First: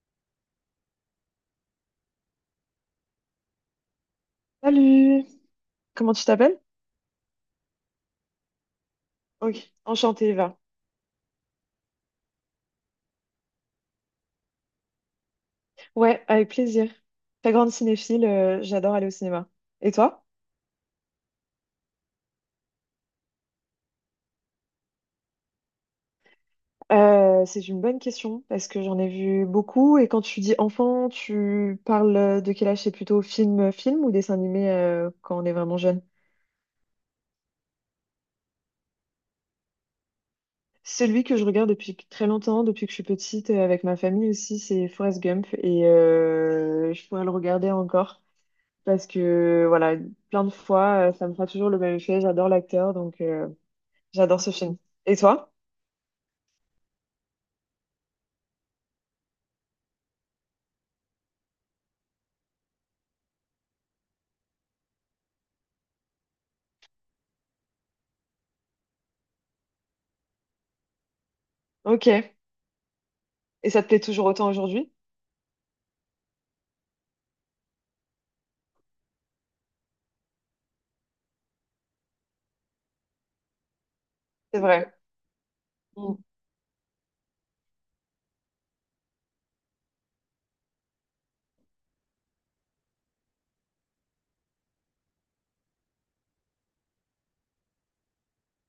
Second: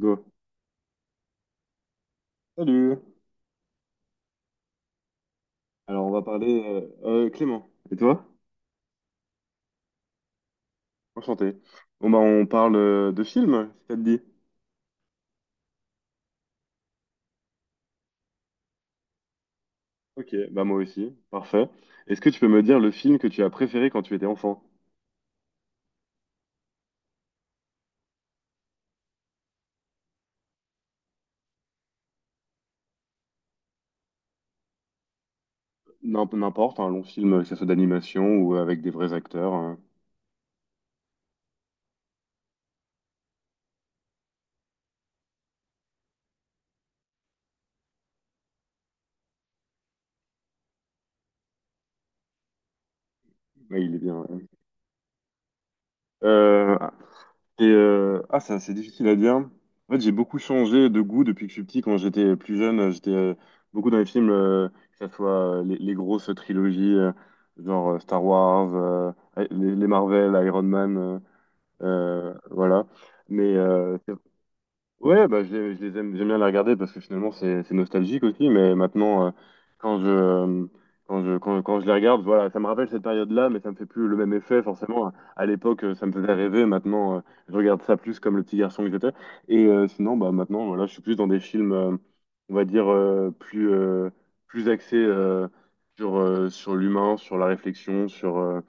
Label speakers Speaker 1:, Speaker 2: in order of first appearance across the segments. Speaker 1: Go. Salut.
Speaker 2: Salut!
Speaker 1: Alors, on
Speaker 2: Comment
Speaker 1: va
Speaker 2: tu
Speaker 1: parler.
Speaker 2: t'appelles?
Speaker 1: Clément. Et toi?
Speaker 2: Ok, enchantée Eva.
Speaker 1: Enchanté. Bon, bah, on parle de films, si ça te dit.
Speaker 2: Ouais, avec plaisir. Très grande cinéphile, j'adore aller au cinéma. Et toi?
Speaker 1: Ok, bah, moi aussi. Parfait. Est-ce que tu peux me dire le film que tu as préféré quand tu étais enfant?
Speaker 2: C'est une bonne question parce que j'en ai vu beaucoup et quand tu dis enfant, tu parles de quel âge? C'est plutôt film ou dessin animé quand on est vraiment jeune?
Speaker 1: N'importe, un long film, que ce soit d'animation ou avec des vrais acteurs, hein.
Speaker 2: Celui que je regarde depuis très longtemps, depuis que je suis petite, avec ma famille aussi, c'est Forrest Gump et je pourrais le regarder encore parce que voilà, plein de fois, ça me fera toujours le même effet. J'adore l'acteur donc.
Speaker 1: Ouais, il est bien,
Speaker 2: J'adore
Speaker 1: ouais.
Speaker 2: ce film. Et toi?
Speaker 1: Euh, ah, ça, c'est difficile à dire. En fait, j'ai beaucoup changé de goût depuis que je suis petit. Quand j'étais plus jeune, j'étais beaucoup dans les films, que ce soit les grosses trilogies, genre Star Wars, les Marvel, Iron Man,
Speaker 2: Ok.
Speaker 1: voilà. Mais
Speaker 2: Et ça te
Speaker 1: euh,
Speaker 2: plaît toujours autant aujourd'hui?
Speaker 1: Ouais, bah, je les aime, j'aime bien les regarder parce que finalement c'est nostalgique aussi, mais maintenant quand je euh, quand je les regarde, voilà, ça me rappelle cette période-là, mais ça me fait plus le même
Speaker 2: C'est
Speaker 1: effet
Speaker 2: vrai.
Speaker 1: forcément. À l'époque, ça me
Speaker 2: Mm.
Speaker 1: faisait rêver, maintenant je regarde ça plus comme le petit garçon que j'étais. Et sinon, bah maintenant, voilà, je suis plus dans des films, on va dire plus plus axés sur sur l'humain, sur la réflexion, sur euh,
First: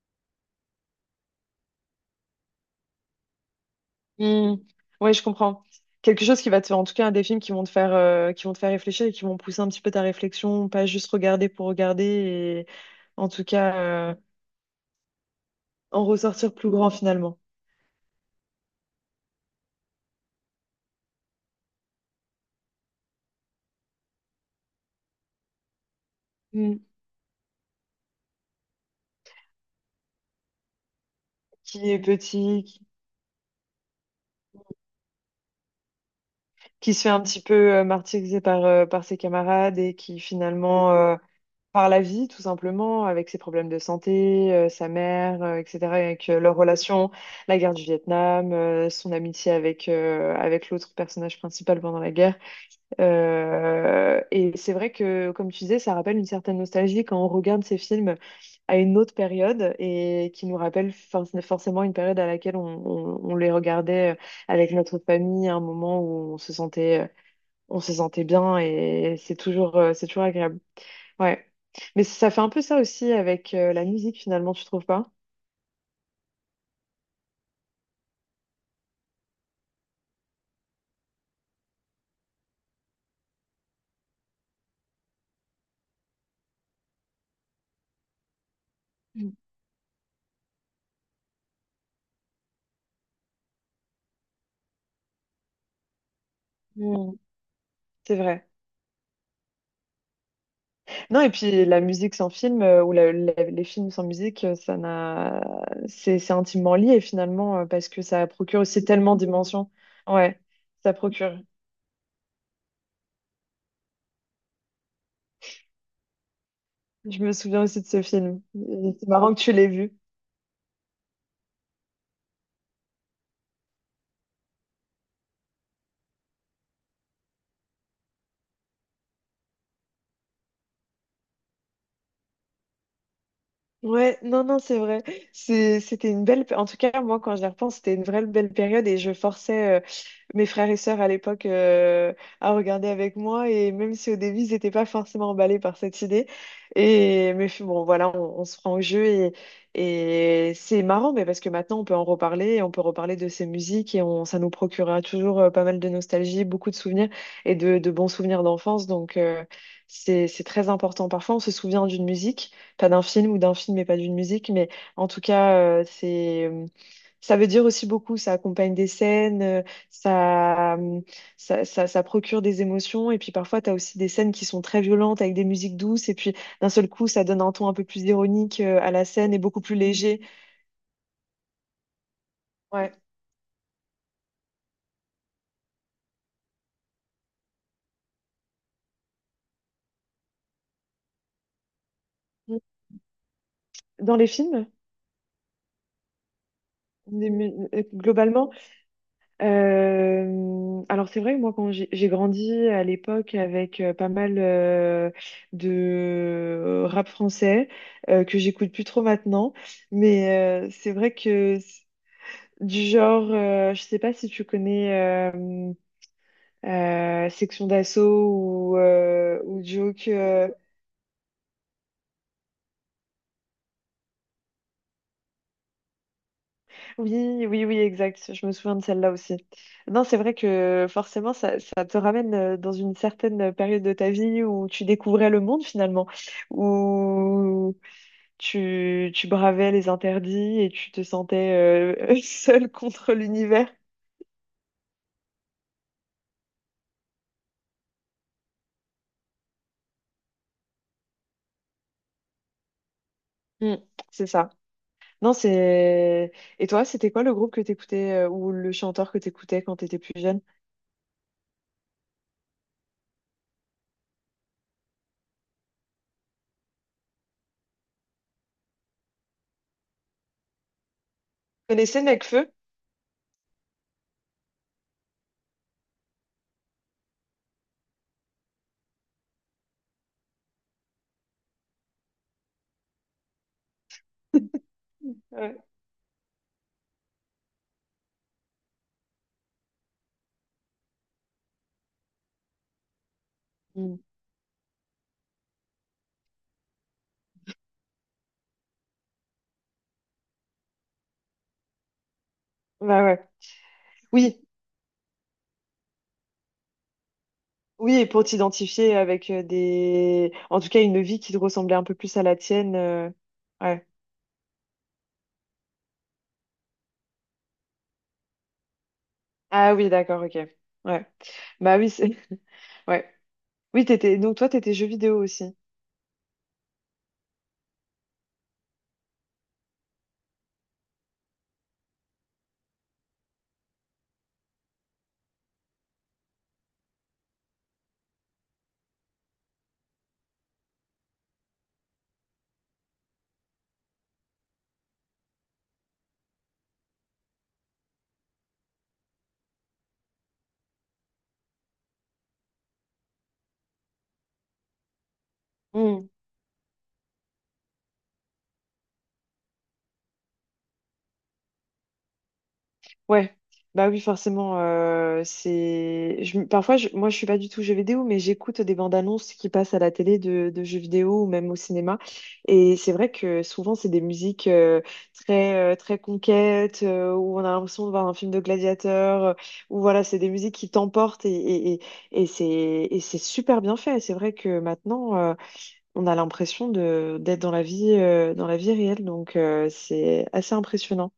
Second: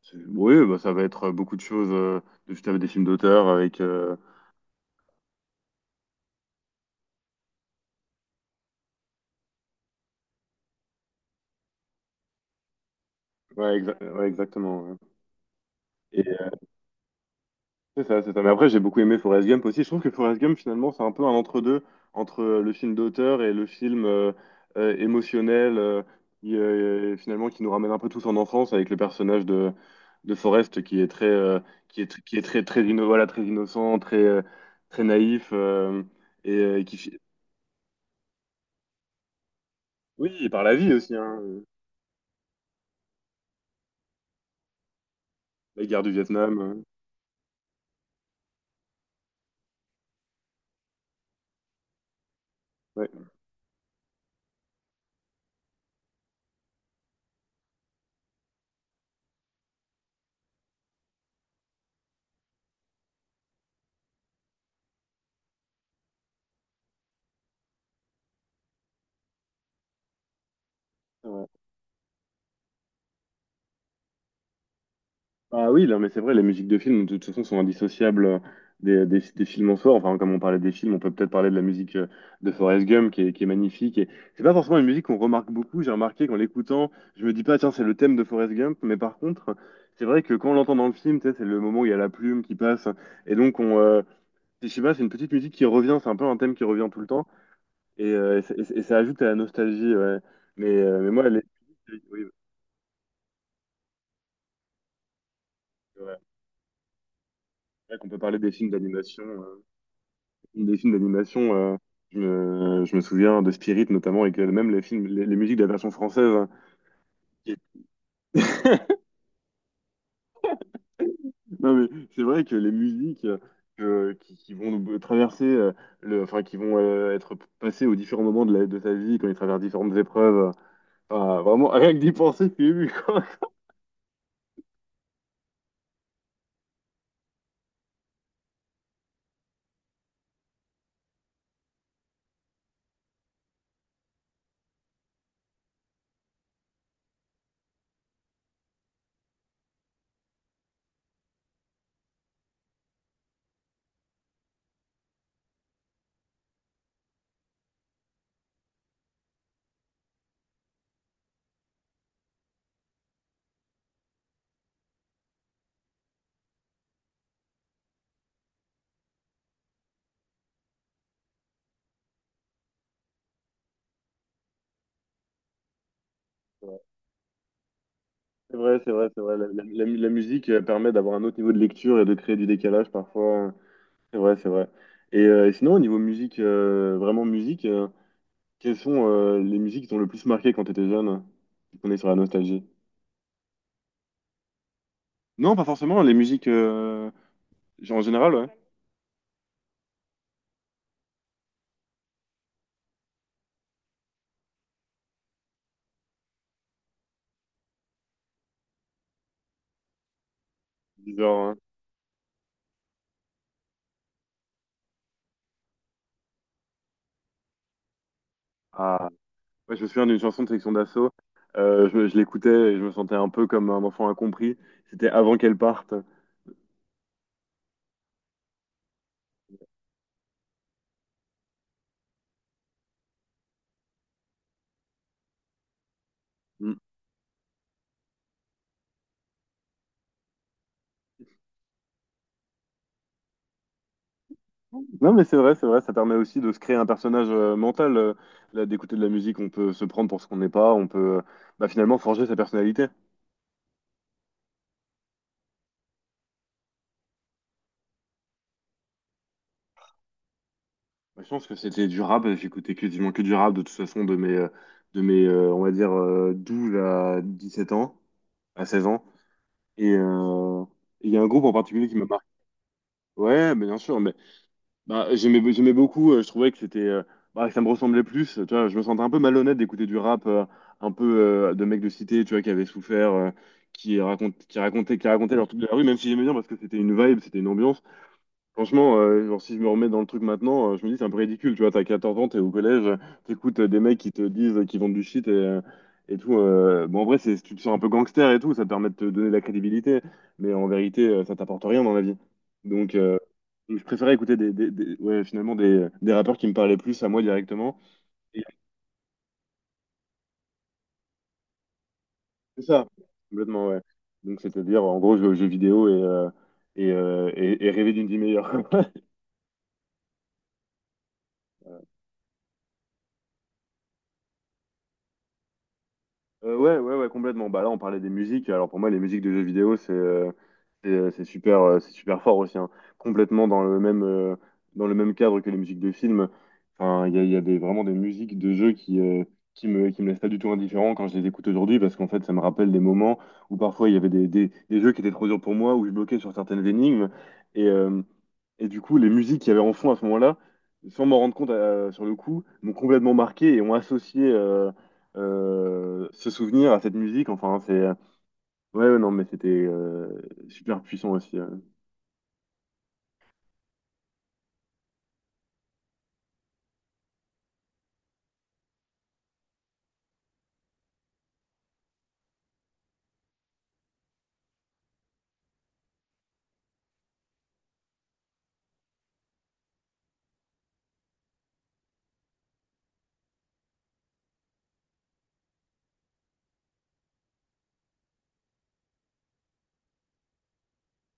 Speaker 1: sur- oui, bah, ça va être beaucoup de choses. Je des films d'auteur avec
Speaker 2: Mm. Ouais, je comprends. Quelque chose qui va te faire, en tout cas, des films qui vont te faire, qui vont te faire réfléchir et qui vont pousser un petit peu ta réflexion, pas juste regarder pour regarder et en tout cas
Speaker 1: ouais,
Speaker 2: euh,
Speaker 1: ouais, exactement, ouais.
Speaker 2: en
Speaker 1: Et
Speaker 2: ressortir plus grand finalement.
Speaker 1: c'est ça, c'est ça. Mais après, j'ai beaucoup aimé Forrest Gump aussi. Je trouve que Forrest Gump, finalement, c'est un peu un entre-deux entre le film d'auteur et le film émotionnel, qui,
Speaker 2: Mm.
Speaker 1: finalement, qui nous ramène un peu tous en enfance avec le personnage de Forrest qui est très, euh,
Speaker 2: Qui est
Speaker 1: qui est, qui est très,
Speaker 2: petit,
Speaker 1: très, voilà, très innocent, très, très naïf, et
Speaker 2: qui se fait un petit peu martyriser par, par ses camarades et qui
Speaker 1: oui, et par la vie
Speaker 2: finalement
Speaker 1: aussi, hein,
Speaker 2: par la vie, tout simplement, avec ses problèmes de santé, sa mère,
Speaker 1: la
Speaker 2: etc.,
Speaker 1: guerre du
Speaker 2: avec leur
Speaker 1: Vietnam.
Speaker 2: relation, la guerre du Vietnam, son amitié avec, avec l'autre personnage principal pendant la guerre.
Speaker 1: euh,
Speaker 2: Et c'est vrai que, comme tu disais, ça rappelle une certaine nostalgie quand on regarde ces films à une autre période et qui nous rappelle forcément une période à laquelle on les regardait avec notre famille, à un moment où on se sentait bien et c'est toujours agréable. Ouais.
Speaker 1: ouais.
Speaker 2: Mais ça fait un peu ça aussi avec la musique finalement, tu trouves pas?
Speaker 1: Ah oui, non, mais c'est vrai, les musiques de films, de toute façon, sont indissociables des films en soi. Enfin, comme on parlait des films, on peut peut-être parler de la musique de Forrest Gump, qui est magnifique. Et c'est pas forcément une musique qu'on remarque beaucoup. J'ai remarqué qu'en l'écoutant, je me dis pas, tiens, c'est le thème de Forrest Gump. Mais par
Speaker 2: Mm.
Speaker 1: contre, c'est vrai que quand on l'entend dans le film, tu sais, c'est le moment où il y a la plume qui passe. Et donc, je sais pas, c'est une petite musique qui revient. C'est un peu un thème qui revient tout le
Speaker 2: Mm.
Speaker 1: temps. Et,
Speaker 2: C'est
Speaker 1: euh, et,
Speaker 2: vrai.
Speaker 1: ça et ça- et ça ajoute à la nostalgie. Ouais. Mais
Speaker 2: Non,
Speaker 1: moi,
Speaker 2: et puis la musique
Speaker 1: oui,
Speaker 2: sans film ou les films sans musique, ça n'a,
Speaker 1: c'est vrai.
Speaker 2: c'est intimement lié finalement parce
Speaker 1: C'est vrai
Speaker 2: que
Speaker 1: qu'on peut
Speaker 2: ça
Speaker 1: parler des
Speaker 2: procure
Speaker 1: films
Speaker 2: aussi tellement
Speaker 1: d'animation.
Speaker 2: d'émotions. Ouais,
Speaker 1: Des films
Speaker 2: ça procure.
Speaker 1: d'animation, je me souviens de Spirit notamment, et que même les films, les musiques de la version française, hein,
Speaker 2: Je me
Speaker 1: qui-
Speaker 2: souviens aussi de ce film. Et c'est marrant que tu l'aies vu.
Speaker 1: Non mais c'est vrai que les musiques qui vont nous traverser, enfin qui vont être passées aux différents moments de ta vie quand ils traversent différentes épreuves, enfin, vraiment rien que d'y penser, je suis ému, quoi.
Speaker 2: Ouais, non, non, c'est vrai. C'était une belle. En tout cas, moi, quand j'y repense, c'était une vraie belle période et je forçais mes frères et sœurs à l'époque à regarder avec moi, et même si au début ils n'étaient pas forcément emballés par cette idée et mais bon voilà, on se prend au jeu, et c'est marrant mais parce que maintenant on peut en reparler et on peut reparler de ces musiques et on, ça nous procurera toujours pas mal de nostalgie, beaucoup de souvenirs et de bons souvenirs d'enfance donc c'est très important. Parfois on se souvient d'une musique pas d'un film, ou d'un film mais pas d'une musique, mais en tout cas c'est, ça veut dire aussi beaucoup, ça accompagne des scènes, ça, ça procure des émotions. Et puis parfois, tu as aussi des scènes qui sont très violentes avec des musiques douces. Et puis d'un seul coup, ça donne un ton un peu plus
Speaker 1: C'est
Speaker 2: ironique
Speaker 1: vrai, c'est
Speaker 2: à la
Speaker 1: vrai, c'est
Speaker 2: scène
Speaker 1: vrai.
Speaker 2: et
Speaker 1: La,
Speaker 2: beaucoup
Speaker 1: la-
Speaker 2: plus
Speaker 1: la- la
Speaker 2: léger.
Speaker 1: musique permet d'avoir un autre niveau de lecture et de créer du décalage
Speaker 2: Ouais.
Speaker 1: parfois. C'est vrai, c'est vrai. Et sinon, au niveau musique, vraiment musique. Quelles sont les musiques qui t'ont le plus marqué quand t'étais jeune? On est sur la nostalgie.
Speaker 2: Dans les films,
Speaker 1: Non, pas forcément, les musiques genre, en général, ouais.
Speaker 2: globalement, alors c'est vrai que moi, quand j'ai grandi à l'époque avec pas mal de rap français que j'écoute plus trop maintenant. Mais c'est vrai
Speaker 1: Du genre,
Speaker 2: que du genre, je sais pas si tu connais. euh, Section d'Assaut
Speaker 1: ah,
Speaker 2: ou
Speaker 1: ouais, je me souviens
Speaker 2: Joke.
Speaker 1: d'une chanson
Speaker 2: Euh,
Speaker 1: de Section d'Assaut. Je l'écoutais et je me sentais un peu comme un enfant incompris. C'était avant qu'elle parte.
Speaker 2: oui, oui, oui, exact. Je me souviens de celle-là aussi. Non, c'est vrai que forcément, ça te ramène dans une certaine période de ta vie où tu découvrais le monde finalement,
Speaker 1: Mm.
Speaker 2: où tu bravais les interdits et tu te sentais seul contre l'univers.
Speaker 1: Non, mais c'est vrai, ça permet aussi de se créer un personnage mental. Là, d'écouter de la musique, on peut se prendre pour ce qu'on n'est pas, on peut bah, finalement forger sa personnalité.
Speaker 2: Mm, c'est ça. Non, c'est... Et toi, c'était quoi le groupe que t'écoutais ou le chanteur que t'écoutais quand t'étais plus jeune?
Speaker 1: Moi, je pense que c'était du rap, j'écoutais quasiment que du rap de toute façon de mes, on va dire, 12 à sept ans, à 16 ans. Et il y a un groupe en
Speaker 2: Tu
Speaker 1: particulier qui
Speaker 2: connaissais
Speaker 1: m'a marqué.
Speaker 2: Nekfeu?
Speaker 1: Ouais, mais bien sûr, mais bah, j'aimais beaucoup, je trouvais que c'était, bah, que ça me ressemblait plus. Tu vois, je me sentais un peu malhonnête d'écouter du rap un peu de mecs de cité, tu vois, qui avaient souffert, qui racontent, qui racontaient, qui racontaient leur
Speaker 2: Ouais.
Speaker 1: truc de la rue, même si j'aimais bien parce que c'était une vibe, c'était une ambiance. Franchement, genre, si je me remets dans le truc maintenant, je me dis c'est un peu ridicule, tu vois, t'as 14 ans, t'es au collège, t'écoutes des mecs qui te disent qu'ils vendent du shit et tout. Bon, en vrai, tu te sens un peu gangster et tout, ça te permet de te donner de la crédibilité, mais en vérité, ça t'apporte rien dans la vie. Donc,
Speaker 2: Bah ouais.
Speaker 1: je préférais écouter
Speaker 2: Oui,
Speaker 1: ouais, finalement des rappeurs qui me parlaient plus à moi directement.
Speaker 2: oui, et pour
Speaker 1: Et
Speaker 2: t'identifier avec des, en tout cas, une vie qui te ressemblait un peu plus à la
Speaker 1: c'est
Speaker 2: tienne.
Speaker 1: ça,
Speaker 2: Euh,
Speaker 1: complètement, ouais.
Speaker 2: ouais.
Speaker 1: Donc, c'est-à-dire, en gros, jouer aux jeux vidéo et rêver d'une vie meilleure.
Speaker 2: Ah oui, d'accord, ok. Ouais. Bah oui, c'est. Ouais. Oui, t'étais. Donc toi, t'étais jeux vidéo aussi.
Speaker 1: Ouais, ouais, ouais, complètement. Bah là, on parlait des musiques. Alors pour moi, les musiques de jeux vidéo, c'est super fort aussi, hein. Complètement dans le même cadre que les musiques de films. Enfin, il y a vraiment des musiques de jeux qui me laissent pas du tout indifférent quand je les écoute aujourd'hui parce qu'en fait, ça me rappelle des moments où parfois il y avait des jeux qui étaient trop durs pour moi, où je bloquais sur certaines énigmes et euh, et du coup, les musiques qu'il y avait en fond à ce moment-là, sans m'en rendre compte sur le coup, m'ont complètement marqué et ont associé
Speaker 2: Mmh.
Speaker 1: ce souvenir à cette musique. Enfin, c'est. Ouais, ouais, non, mais c'était super puissant aussi.
Speaker 2: Ouais, bah oui, forcément. C'est... je me- parfois, moi, je suis pas du tout jeux vidéo, mais j'écoute des bandes annonces qui passent à la télé de jeux vidéo ou même au cinéma. Et c'est vrai que souvent, c'est des musiques très, très conquêtes, où on a l'impression de voir un film de gladiateur, où voilà, c'est des musiques qui t'emportent et c'est super bien fait. C'est vrai que maintenant, on a l'impression de, d'être dans la vie réelle, donc c'est assez impressionnant.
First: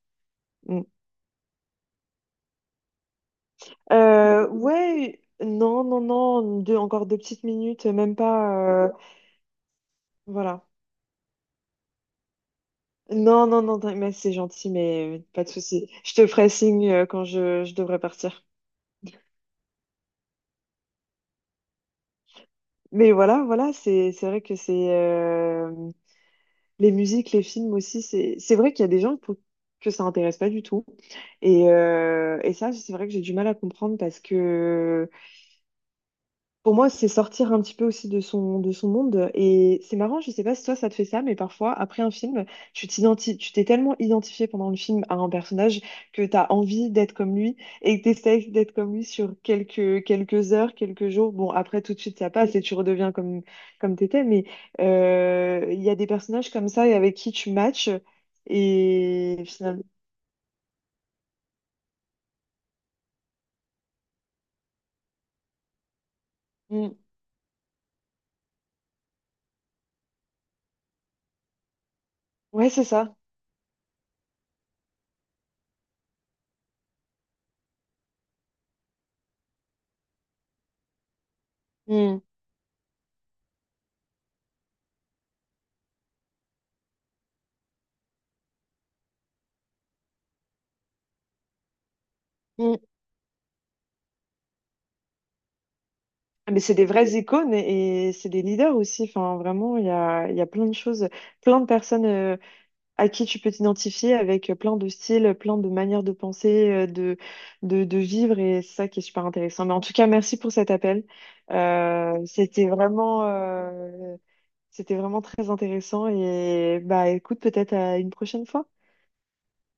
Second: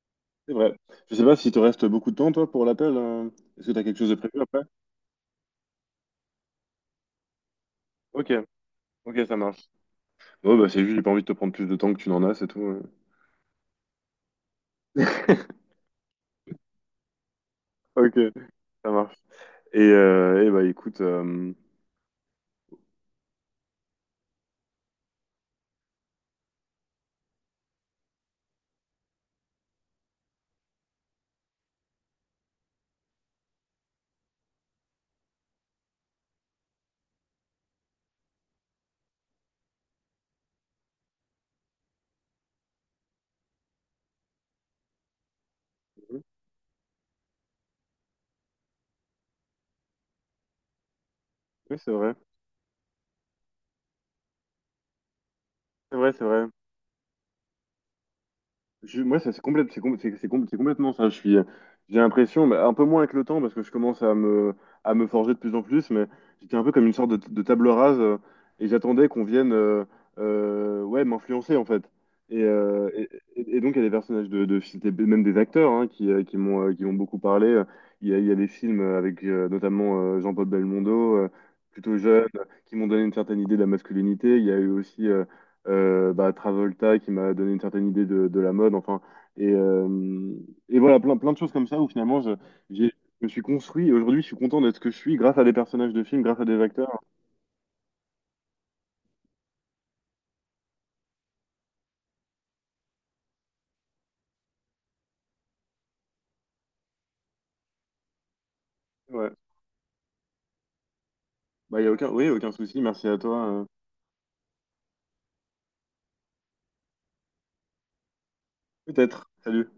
Speaker 1: C'est vrai.
Speaker 2: Mm.
Speaker 1: Je sais pas si te reste beaucoup de temps, toi, pour l'appel. Est-ce que t'as quelque chose de prévu après?
Speaker 2: Ouais, non, non, non, deux, encore deux petites minutes, même
Speaker 1: Ok,
Speaker 2: pas. Euh,
Speaker 1: ok, ça marche. Bon,
Speaker 2: voilà.
Speaker 1: bah, c'est juste, j'ai pas envie de te prendre plus de temps que tu n'en as, c'est tout.
Speaker 2: Non, non, non, mais c'est gentil, mais pas de souci. Je te ferai signe quand je devrais
Speaker 1: Ok,
Speaker 2: partir.
Speaker 1: ça marche. Et, eh bah, écoute.
Speaker 2: Mais voilà, voilà, c'est vrai que c'est les musiques, les films aussi, c'est vrai qu'il y a des gens pour que ça intéresse pas du tout. Et ça, c'est vrai que j'ai du mal à comprendre parce que pour moi, c'est sortir un petit peu aussi de son monde. Et c'est marrant, je sais pas si toi ça te fait ça, mais parfois, après un film, tu t'es tellement identifié pendant le film à un personnage que tu as envie d'être comme lui et que t'essayes d'être comme lui sur quelques heures, quelques jours. Bon,
Speaker 1: Oui,
Speaker 2: après,
Speaker 1: c'est
Speaker 2: tout de
Speaker 1: vrai.
Speaker 2: suite, ça passe et tu redeviens comme, comme t'étais. Mais il y a
Speaker 1: C'est
Speaker 2: des
Speaker 1: vrai, c'est vrai.
Speaker 2: personnages comme ça et avec qui tu matches.
Speaker 1: Moi, ça,
Speaker 2: Et
Speaker 1: c'est complète,
Speaker 2: finalement,
Speaker 1: c'est com- c'est complètement ça. J'ai l'impression, bah, un peu moins avec le temps, parce que je commence à me forger de plus en plus, mais j'étais un peu comme une
Speaker 2: mm,
Speaker 1: sorte de table rase, et j'attendais qu'on vienne ouais, m'influencer, en fait. Et,
Speaker 2: ouais, c'est
Speaker 1: euh, et,
Speaker 2: ça.
Speaker 1: et donc, il y a des personnages de films, et même des acteurs, hein, qui m'ont beaucoup parlé. Il y a des films avec notamment Jean-Paul Belmondo, plutôt jeune, qui m'ont donné une certaine idée de la masculinité. Il y a eu aussi bah, Travolta qui m'a donné une certaine idée de la mode, enfin, et, euh, et voilà, plein, plein de choses comme ça où finalement
Speaker 2: Mm.
Speaker 1: j'ai- je me suis construit, et aujourd'hui je suis content d'être ce que je suis grâce à des personnages de films, grâce à
Speaker 2: Ah,
Speaker 1: des
Speaker 2: mais c'est des
Speaker 1: acteurs.
Speaker 2: vraies icônes et c'est des leaders aussi. Enfin, vraiment, il y a plein de choses, plein de personnes à qui tu peux t'identifier avec plein de styles, plein de manières de penser, de vivre et c'est ça qui est super
Speaker 1: Ouais.
Speaker 2: intéressant. Mais en tout cas, merci pour cet appel.
Speaker 1: Bah, y a aucun, oui, aucun
Speaker 2: C'était
Speaker 1: souci, merci à
Speaker 2: vraiment,
Speaker 1: toi.
Speaker 2: c'était vraiment très intéressant et bah écoute, peut-être à une prochaine fois.
Speaker 1: Peut-être. Salut.